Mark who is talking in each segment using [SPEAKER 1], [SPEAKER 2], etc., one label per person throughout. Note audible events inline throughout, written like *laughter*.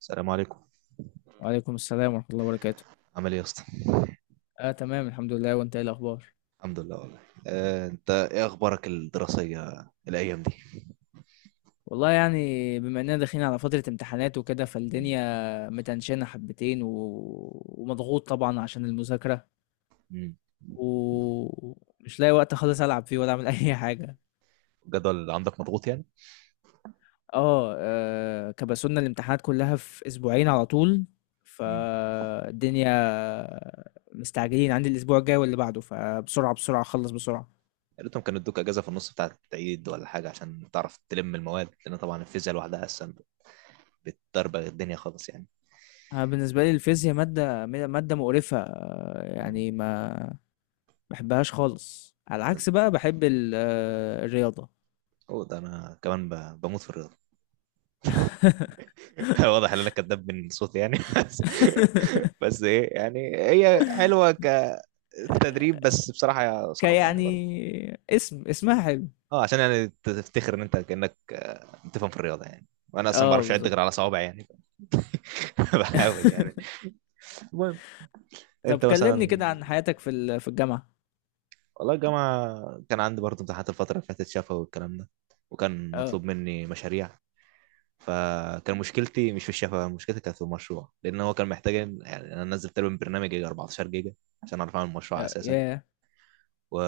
[SPEAKER 1] السلام عليكم.
[SPEAKER 2] وعليكم السلام ورحمة الله وبركاته.
[SPEAKER 1] عامل ايه يا اسطى؟
[SPEAKER 2] آه تمام الحمد لله، وأنت إيه الأخبار؟
[SPEAKER 1] الحمد لله والله. انت ايه اخبارك الدراسيه الايام دي؟
[SPEAKER 2] والله يعني بما إننا داخلين على فترة امتحانات وكده، فالدنيا متنشنة حبتين ومضغوط طبعًا عشان المذاكرة،
[SPEAKER 1] مم.
[SPEAKER 2] ومش لاقي وقت خالص ألعب فيه ولا أعمل *laughs* أي حاجة.
[SPEAKER 1] الجدول اللي عندك مضغوط يعني؟
[SPEAKER 2] كبسولنا الامتحانات كلها في أسبوعين على طول،
[SPEAKER 1] مم.
[SPEAKER 2] فالدنيا مستعجلين، عندي الأسبوع الجاي واللي بعده، فبسرعة، بسرعة أخلّص بسرعة.
[SPEAKER 1] يا ريتهم كانوا ادوك اجازه في النص بتاعه العيد ولا حاجه عشان تعرف تلم المواد، لان طبعا الفيزياء لوحدها اصلا بتدربغ الدنيا خالص يعني.
[SPEAKER 2] أنا بالنسبة لي الفيزيا مادة مقرفة،
[SPEAKER 1] مم.
[SPEAKER 2] يعني ما بحبهاش خالص، على العكس بقى بحب الرياضة.
[SPEAKER 1] اوه، ده انا كمان بموت في الرياضه. *laughs* واضح ان انا كداب من صوتي يعني، *laughs* بس
[SPEAKER 2] *laughs*
[SPEAKER 1] بس ايه يعني، هي حلوه كتدريب، بس بصراحه صعبه يعني.
[SPEAKER 2] كيعني اسمها حلو.
[SPEAKER 1] اه، عشان يعني تفتخر ان انت كانك بتفهم في الرياضه يعني، وانا اصلا ما
[SPEAKER 2] اه
[SPEAKER 1] بعرفش اعد
[SPEAKER 2] بالظبط.
[SPEAKER 1] غير على صوابعي يعني. *laughs* بحاول يعني.
[SPEAKER 2] *laughs*
[SPEAKER 1] المهم،
[SPEAKER 2] طب
[SPEAKER 1] انت
[SPEAKER 2] كلمني
[SPEAKER 1] مثلا.
[SPEAKER 2] كده عن حياتك في الجامعة.
[SPEAKER 1] والله الجامعه كان عندي برضه امتحانات الفتره اللي فاتت، شفوي والكلام ده، وكان
[SPEAKER 2] اه،
[SPEAKER 1] مطلوب مني مشاريع. فكان مشكلتي مش في الشفا، مشكلتي كانت في المشروع، لان هو كان محتاج يعني، انا نزلت له برنامج يجي 14 جيجا عشان اعرف اعمل مشروع
[SPEAKER 2] يا
[SPEAKER 1] اساسا.
[SPEAKER 2] ياه.
[SPEAKER 1] و...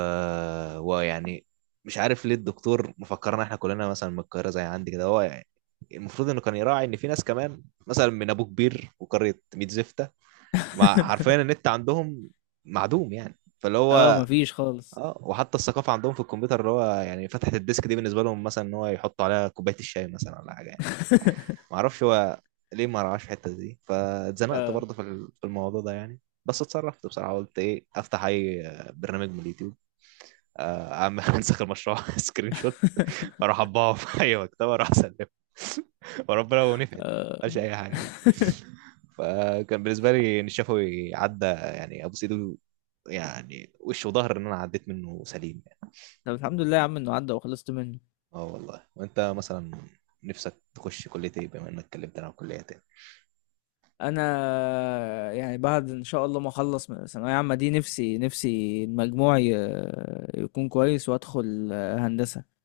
[SPEAKER 1] ويعني مش عارف ليه الدكتور مفكرنا احنا كلنا مثلا من القاهره زي عندي كده هو يعني. المفروض انه كان يراعي ان في ناس كمان مثلا من ابو كبير وقريه ميت زفته، مع حرفيا
[SPEAKER 2] *laughs*
[SPEAKER 1] النت عندهم معدوم يعني، فاللي
[SPEAKER 2] اه،
[SPEAKER 1] هو
[SPEAKER 2] مفيش خالص.
[SPEAKER 1] اه، وحتى الثقافه عندهم في الكمبيوتر، اللي هو يعني فتحه الديسك دي بالنسبه لهم مثلا ان هو يحطوا عليها كوبايه الشاي مثلا ولا حاجه يعني.
[SPEAKER 2] *laughs*
[SPEAKER 1] ما اعرفش هو ليه ما رعاش الحته دي، فاتزنقت
[SPEAKER 2] اه.
[SPEAKER 1] برضه في في الموضوع ده يعني. بس اتصرفت بصراحه، قلت ايه، افتح اي برنامج من اليوتيوب، عم *laughs* انسخ المشروع سكرين شوت، اروح
[SPEAKER 2] *laughs*
[SPEAKER 1] اطبعه في اي مكتبه، اروح اسلمه. *laughs* *applause* وربنا لو نفعت،
[SPEAKER 2] اه.
[SPEAKER 1] مش اي حاجه يعني.
[SPEAKER 2] *laughs*
[SPEAKER 1] فكان بالنسبه لي ان الشفوي عدى يعني، ابو سيدو يعني، وش وظهر ان انا عديت منه سليم يعني.
[SPEAKER 2] طب الحمد لله يا عم انه عدى وخلصت منه.
[SPEAKER 1] اه والله. وانت مثلا نفسك تخش كليه ايه، بما انك اتكلمت عن الكليه تاني؟
[SPEAKER 2] انا يعني بعد ان شاء الله ما اخلص من الثانويه عامه دي، نفسي المجموع يكون كويس وادخل هندسه.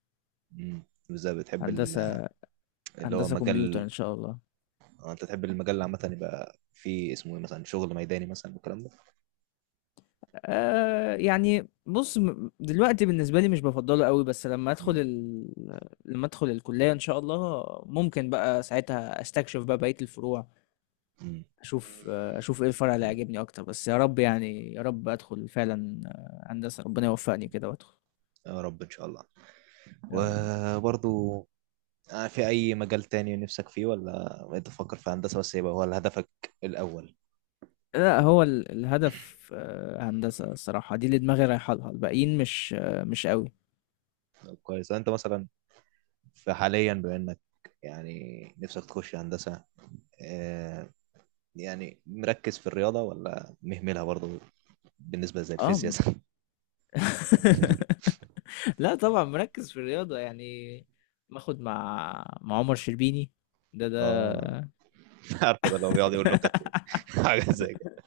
[SPEAKER 1] امم، بالذات بتحب
[SPEAKER 2] هندسه.
[SPEAKER 1] اللي هو
[SPEAKER 2] هندسه كمبيوتر
[SPEAKER 1] مجال.
[SPEAKER 2] ان شاء الله.
[SPEAKER 1] انت تحب المجال عامه يبقى فيه اسمه ايه، مثلا شغل ميداني مثلا والكلام ده؟
[SPEAKER 2] يعني بص، دلوقتي بالنسبه لي مش بفضله قوي، بس
[SPEAKER 1] امم.
[SPEAKER 2] لما ادخل الكليه ان شاء الله ممكن بقى ساعتها استكشف بقى بقيه الفروع.
[SPEAKER 1] امم.
[SPEAKER 2] اشوف ايه الفرع اللي عاجبني اكتر، بس يا رب، يعني يا رب ادخل فعلا هندسه، ربنا يوفقني كده وادخل.
[SPEAKER 1] يا رب ان شاء الله. وبرضو في أي مجال تاني نفسك فيه، ولا بقيت تفكر في هندسة بس يبقى هو هدفك الأول؟
[SPEAKER 2] لأ، هو الهدف هندسة الصراحة، دي اللي دماغي رايحة لها، الباقيين مش أوي.
[SPEAKER 1] طب كويس. أنت مثلا في حاليا بما إنك يعني نفسك تخش هندسة، آه، يعني مركز في الرياضة ولا مهملها برضو بالنسبة زي
[SPEAKER 2] آه،
[SPEAKER 1] الفيزياء
[SPEAKER 2] م
[SPEAKER 1] زي-؟
[SPEAKER 2] *laughs* لأ طبعًا مركّز في الرياضة، يعني باخد مع عمر شربيني، ده
[SPEAKER 1] *laughs*
[SPEAKER 2] ده
[SPEAKER 1] اه، *laughs* عارفه ده اللي هو بيقعد يقول
[SPEAKER 2] *laughs*
[SPEAKER 1] نكت، *laughs* حاجة زي كده؟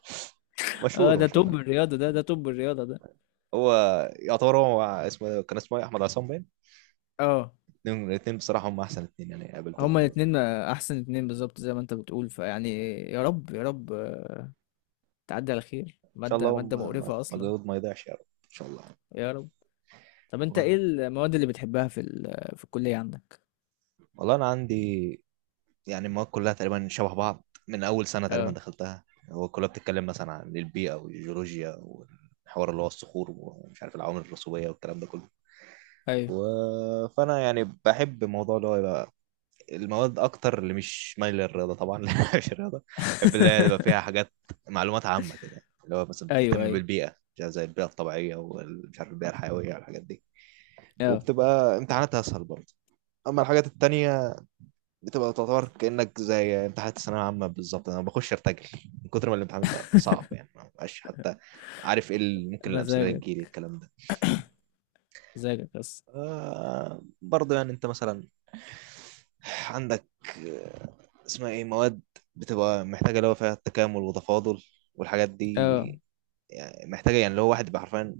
[SPEAKER 2] آه،
[SPEAKER 1] مشهور
[SPEAKER 2] ده
[SPEAKER 1] مشهور
[SPEAKER 2] توب الرياضة ده، ده توب الرياضة ده.
[SPEAKER 1] هو يعتبر هو اسمه، كان اسمه إيه؟ أحمد عصام باين.
[SPEAKER 2] آه،
[SPEAKER 1] الاتنين بصراحة هم أحسن اتنين يعني
[SPEAKER 2] هُم
[SPEAKER 1] قابلتهم.
[SPEAKER 2] الاتنين أحسن اتنين بالضبط زي ما أنت بتقول، فيعني يا رب، يا رب تعدّي على خير،
[SPEAKER 1] شاء
[SPEAKER 2] مادة
[SPEAKER 1] الله
[SPEAKER 2] مادة مقرفة أصلًا.
[SPEAKER 1] مجهود ما يضيعش يا رب. ان شاء الله.
[SPEAKER 2] يا رب. طَب أنت
[SPEAKER 1] و-
[SPEAKER 2] إيه المواد اللي بتحبها في الكلية عندك؟
[SPEAKER 1] والله انا عندي يعني المواد كلها تقريبا شبه بعض من اول سنه تقريبا
[SPEAKER 2] آه.
[SPEAKER 1] دخلتها. هو كلها بتتكلم مثلا عن البيئه والجيولوجيا والحوار اللي هو الصخور، ومش عارف العوامل الرسوبيه والكلام ده كله.
[SPEAKER 2] أيوه.
[SPEAKER 1] و... فانا يعني بحب الموضوع اللي هو يبقى المواد اكتر اللي مش مايل للرياضه طبعا، *applause* لأن مش الرياضه. بحب اللي هي يبقى فيها
[SPEAKER 2] *laughs*
[SPEAKER 1] حاجات، معلومات عامه كده، اللي هو مثلا
[SPEAKER 2] أيوه،
[SPEAKER 1] بتهتم
[SPEAKER 2] أيوه،
[SPEAKER 1] بالبيئه، زي البيئه الطبيعيه، ومش عارف البيئه الحيويه والحاجات دي.
[SPEAKER 2] آه.
[SPEAKER 1] وبتبقى امتحاناتها اسهل برضه. اما الحاجات التانية بتبقى تعتبر كانك زي امتحانات الثانويه العامه بالظبط، انا بخش ارتجل من كتر ما الامتحان بيبقى صعب
[SPEAKER 2] *laughs*
[SPEAKER 1] يعني، ما بقاش حتى عارف ايه اللي ممكن الامثله اللي
[SPEAKER 2] مزاجك،
[SPEAKER 1] تجيلي الكلام ده.
[SPEAKER 2] مزاجك بس.
[SPEAKER 1] آه برضه يعني، انت مثلا عندك آه، اسمها ايه، مواد بتبقى محتاجه اللي هو فيها التكامل وتفاضل والحاجات
[SPEAKER 2] آه،
[SPEAKER 1] دي، يعني محتاجه يعني اللي هو واحد يبقى حرفيا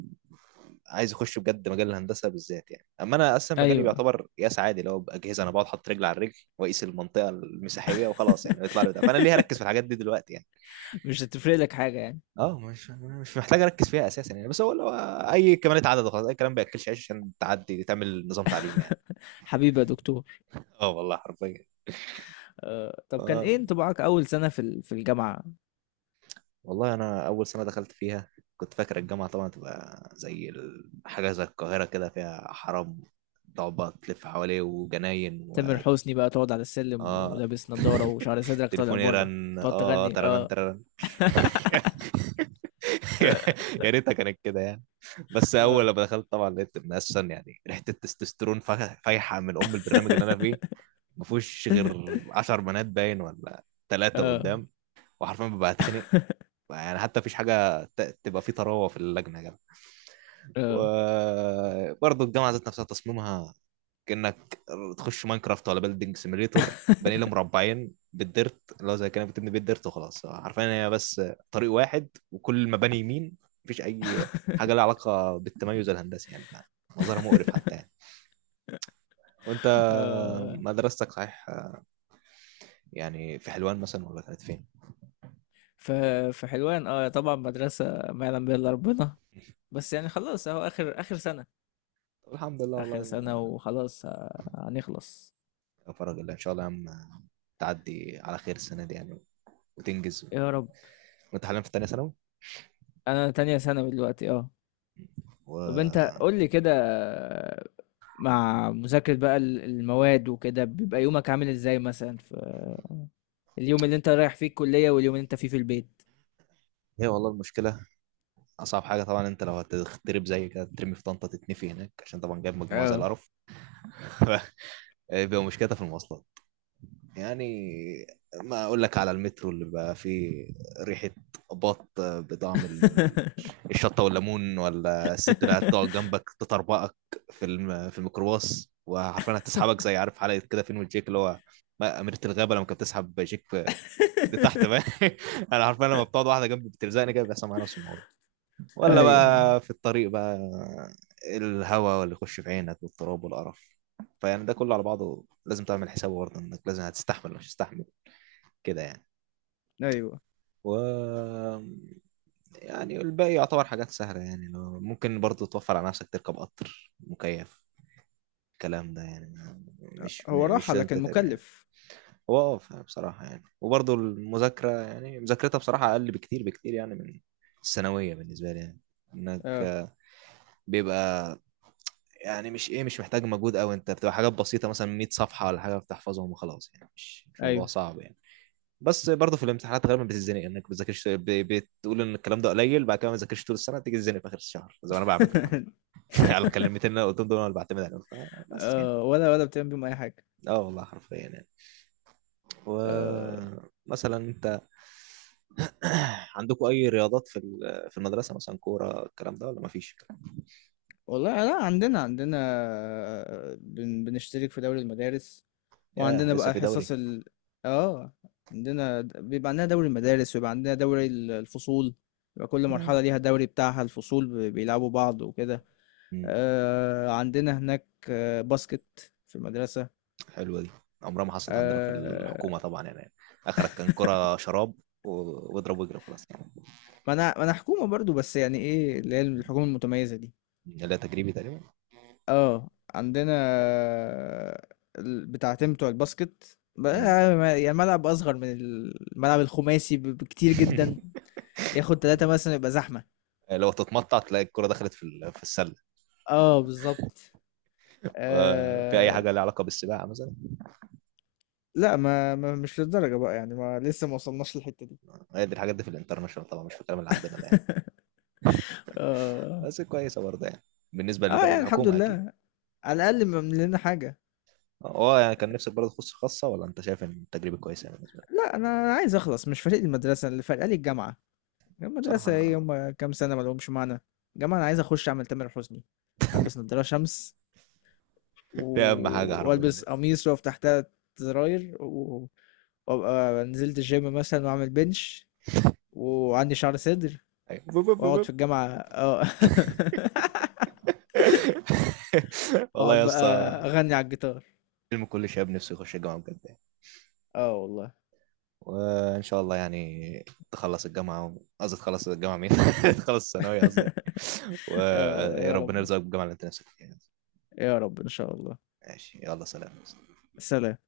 [SPEAKER 1] عايز يخش بجد مجال الهندسه بالذات يعني. اما انا اصلا مجالي
[SPEAKER 2] أيوه.
[SPEAKER 1] بيعتبر قياس عادي، اللي هو باجهزه انا بقعد احط رجل على الرجل واقيس المنطقه المساحيه وخلاص يعني، يطلع لي ده، فانا ليه هركز
[SPEAKER 2] *laughs*
[SPEAKER 1] في الحاجات دي دلوقتي يعني؟
[SPEAKER 2] مش هتفرق لك حاجة يعني.
[SPEAKER 1] اه، مش محتاج اركز فيها اساسا يعني. بس هو لو اي كمالة عدد وخلاص، اي كلام بياكلش عيش عشان تعدي تعمل نظام تعليمي يعني.
[SPEAKER 2] حبيبي يا دكتور.
[SPEAKER 1] اه والله حرفيا.
[SPEAKER 2] طب كان
[SPEAKER 1] آه،
[SPEAKER 2] إيه انطباعك أول سنة في الجامعة؟
[SPEAKER 1] والله انا اول سنه دخلت فيها كنت فاكر الجامعه طبعا تبقى زي حاجه زي القاهره كده، فيها حرام تقعد بقى تلف حواليه وجناين.
[SPEAKER 2] تامر حسني بقى تقعد على السلم
[SPEAKER 1] اه،
[SPEAKER 2] ولابس نضارة وشعر صدرك طالع
[SPEAKER 1] تليفوني
[SPEAKER 2] برّه،
[SPEAKER 1] رن اه،
[SPEAKER 2] تقعد تغني
[SPEAKER 1] ترنن
[SPEAKER 2] آه.
[SPEAKER 1] ترنن.
[SPEAKER 2] *laughs*
[SPEAKER 1] *laughs* يا ريتها كانت كده يعني. بس اول
[SPEAKER 2] آه.
[SPEAKER 1] لما دخلت طبعا لقيت ان اصلا يعني ريحه التستوستيرون فايحه من ام البرنامج اللي انا فيه، ما فيهوش غير
[SPEAKER 2] *laughs*
[SPEAKER 1] 10 بنات باين، ولا ثلاثه
[SPEAKER 2] آه،
[SPEAKER 1] قدام. وحرفيا ببقى اتخنق يعني، حتى مفيش حاجه تبقى فيه طراوه في اللجنه يا جدع.
[SPEAKER 2] آه.
[SPEAKER 1] وبرضه الجامعه ذات نفسها تصميمها كانك تخش ماينكرافت ولا بيلدينج سيميليتور، بني له مربعين بالديرت، اللي هو زي كانك بتبني بيت ديرت وخلاص، عارفين هي بس طريق واحد وكل المباني يمين، مفيش اي حاجه لها علاقه بالتميز الهندسي يعني، منظرها مقرف حتى يعني. وانت
[SPEAKER 2] *laughs* آه.
[SPEAKER 1] مدرستك صحيح يعني في حلوان مثلا ولا كانت فين؟
[SPEAKER 2] ف في حلوان، طبعًا مدرسة ما يعلم بها إلا ربنا، بس يعني خلاص أهو آخر آخر سَنة،
[SPEAKER 1] الحمد لله
[SPEAKER 2] آخر
[SPEAKER 1] والله.
[SPEAKER 2] سَنة وخلاص هنخلص.
[SPEAKER 1] يا فرج الله ان شاء الله يا عم، تعدي على خير السنه دي يعني وتنجز.
[SPEAKER 2] يا رب.
[SPEAKER 1] وانت حاليا في ثانيه ثانوي.
[SPEAKER 2] أنا تانية ثانوي دلوقتي آه. طَب أنت
[SPEAKER 1] و
[SPEAKER 2] قُل لي كده، مع مذاكرة بقى المواد وكده، بيبقى يومك عامل إزاي مثلًا في اليوم اللي أنت رايح فيه الكُلّية واليوم اللي أنت فيه في البيت؟
[SPEAKER 1] هي والله المشكله اصعب حاجه طبعا، انت لو هتتضرب زي كده ترمي في طنطا تتنفي هناك عشان طبعا جايب مجموعه زي
[SPEAKER 2] آه.
[SPEAKER 1] القرف. *laughs* *applause* بيبقى مشكلتها في المواصلات يعني، ما اقول لك على المترو اللي بقى فيه ريحه بطعم
[SPEAKER 2] *laughs*
[SPEAKER 1] الشطه والليمون، ولا الست اللي هتقعد جنبك تطربقك في الميكروباص، وعارفين هتسحبك زي عارف حلقه كده فين وجيك، اللي هو أميرة الغابة لما كانت بتسحب جيك لتحت بقى. *laughs* *applause* أنا عارفين لما بتقعد واحدة جنبي بتلزقني كده بيحصل معايا نفس الموضوع. ولا
[SPEAKER 2] أيوه،
[SPEAKER 1] بقى في الطريق بقى، الهواء واللي يخش في عينك والتراب والقرف. فيعني ده كله على بعضه لازم تعمل حسابه برضه انك لازم هتستحمل مش هتستحمل كده يعني.
[SPEAKER 2] أيوه.
[SPEAKER 1] و يعني الباقي يعتبر حاجات سهلة يعني. لو ممكن برضه توفر على نفسك تركب قطر مكيف، الكلام ده يعني، مش
[SPEAKER 2] هو راحة
[SPEAKER 1] مش لازم
[SPEAKER 2] لكن
[SPEAKER 1] تتعب يعني.
[SPEAKER 2] مُكلِّف.
[SPEAKER 1] هو اه بصراحة يعني، وبرضه المذاكرة يعني مذاكرتها بصراحة أقل بكتير بكتير يعني من الثانوية بالنسبة لي يعني، إنك
[SPEAKER 2] آه.
[SPEAKER 1] بيبقى يعني مش ايه، مش محتاج مجهود قوي، انت بتبقى حاجات بسيطه مثلا 100 صفحه ولا حاجه بتحفظهم وخلاص يعني، مش موضوع
[SPEAKER 2] أيوه.
[SPEAKER 1] صعب يعني. بس برضه في الامتحانات غالبا بتتزنق انك بتذاكرش بتقول ان الكلام ده قليل، بعد كده ما تذاكرش طول السنه، تيجي تتزنق في اخر الشهر زي ما انا بعمل طبعا.
[SPEAKER 2] *laughs*
[SPEAKER 1] *laughs* على الكلمتين اللي أنا قلتهم دول انا اللي بعتمد عليهم بس يعني.
[SPEAKER 2] آه، ولا بتعمل بيهم أي حاجة.
[SPEAKER 1] اه والله حرفيا يعني.
[SPEAKER 2] آه،
[SPEAKER 1] ومثلا انت *clears throat* عندكم اي رياضات في في المدرسه مثلا، كوره الكلام ده، ولا ما فيش؟
[SPEAKER 2] والله لأ، عندنا بنشترك في دوري المدارس،
[SPEAKER 1] ياه،
[SPEAKER 2] وعندنا
[SPEAKER 1] لسه
[SPEAKER 2] بقى
[SPEAKER 1] في
[SPEAKER 2] حصص
[SPEAKER 1] دوري.
[SPEAKER 2] ال آه عندنا د- بيبقى عندنا دوري المدارس، ويبقى عندنا دوري الفصول. يبقى كل مرحلة ليها دوري بتاعها، الفصول بيلعبوا بعض وكده.
[SPEAKER 1] نعم.
[SPEAKER 2] آه، عندنا هناك باسكت في المدرسة.
[SPEAKER 1] حلوه دي، عمرها ما حصلت عندنا في الحكومه
[SPEAKER 2] آه،
[SPEAKER 1] طبعا يعني، اخرك كان كرة شراب واضرب واجري خلاص يعني.
[SPEAKER 2] ما أنا حكومة برضو، بس يعني إيه اللي هي الحكومة المتميزة دي؟
[SPEAKER 1] لا تجريبي تقريبا.
[SPEAKER 2] اه، عندنا بتاعتين بتوع الباسكت بقى،
[SPEAKER 1] مم.
[SPEAKER 2] يعني ملعب اصغر من الملعب الخماسي بكتير جدا.
[SPEAKER 1] *laughs*
[SPEAKER 2] ياخد 3 مثلا يبقى زحمة.
[SPEAKER 1] لو تتمطع تلاقي الكرة دخلت في في السله.
[SPEAKER 2] اه بالظبط.
[SPEAKER 1] في اي
[SPEAKER 2] آه.
[SPEAKER 1] حاجه لها علاقه بالسباحه مثلا؟
[SPEAKER 2] لا، ما مش للدرجة بقى يعني، ما لسه ما وصلناش للحتة دي.
[SPEAKER 1] هي دي الحاجات دي في الانترناشونال طبعا، مش في الكلام اللي عندنا ده يعني.
[SPEAKER 2] اه.
[SPEAKER 1] بس كويسه برضه يعني، بالنسبه
[SPEAKER 2] اه
[SPEAKER 1] للباقي
[SPEAKER 2] يعني الحمد
[SPEAKER 1] الحكومه اكيد.
[SPEAKER 2] لله، على الاقل ما لنا حاجة.
[SPEAKER 1] اه يعني كان نفسك برضه تخش خاصه، ولا انت شايف ان التجربه كويسه يعني بالنسبه لك؟
[SPEAKER 2] لا، أنا عايز اخلص، مش فارق لي المدرسة، اللي فارقة لي الجامعة. المدرسة ايه،
[SPEAKER 1] بصراحه
[SPEAKER 2] هم كام سنة ما لهمش معنى. الجامعة انا عايز اخش اعمل تامر حسني، البس نضارة شمس،
[SPEAKER 1] دي اهم حاجه حرفيا
[SPEAKER 2] والبس
[SPEAKER 1] يعني.
[SPEAKER 2] قميص واقف تحتها، زراير، وابقى نزلت الجيم مثلا واعمل بنش وعندي شعر صدر
[SPEAKER 1] أيوة. بوب بوب
[SPEAKER 2] واقعد
[SPEAKER 1] بوب.
[SPEAKER 2] في الجامعة اه. *laughs*
[SPEAKER 1] *laughs* والله
[SPEAKER 2] واقعد
[SPEAKER 1] يا
[SPEAKER 2] بقى
[SPEAKER 1] اسطى،
[SPEAKER 2] اغني على الجيتار.
[SPEAKER 1] حلم كل شاب نفسه يخش الجامعة بجد يعني.
[SPEAKER 2] اه والله.
[SPEAKER 1] وإن شاء الله يعني تخلص الجامعة، قصدي تخلص الجامعة مين؟ *laughs* تخلص الثانوية قصدي.
[SPEAKER 2] *laughs* يا يا
[SPEAKER 1] وربنا
[SPEAKER 2] رب،
[SPEAKER 1] يرزقك بالجامعة اللي أنت نفسك فيها.
[SPEAKER 2] يا رب ان شاء الله.
[SPEAKER 1] ماشي، يلا سلام.
[SPEAKER 2] سلام.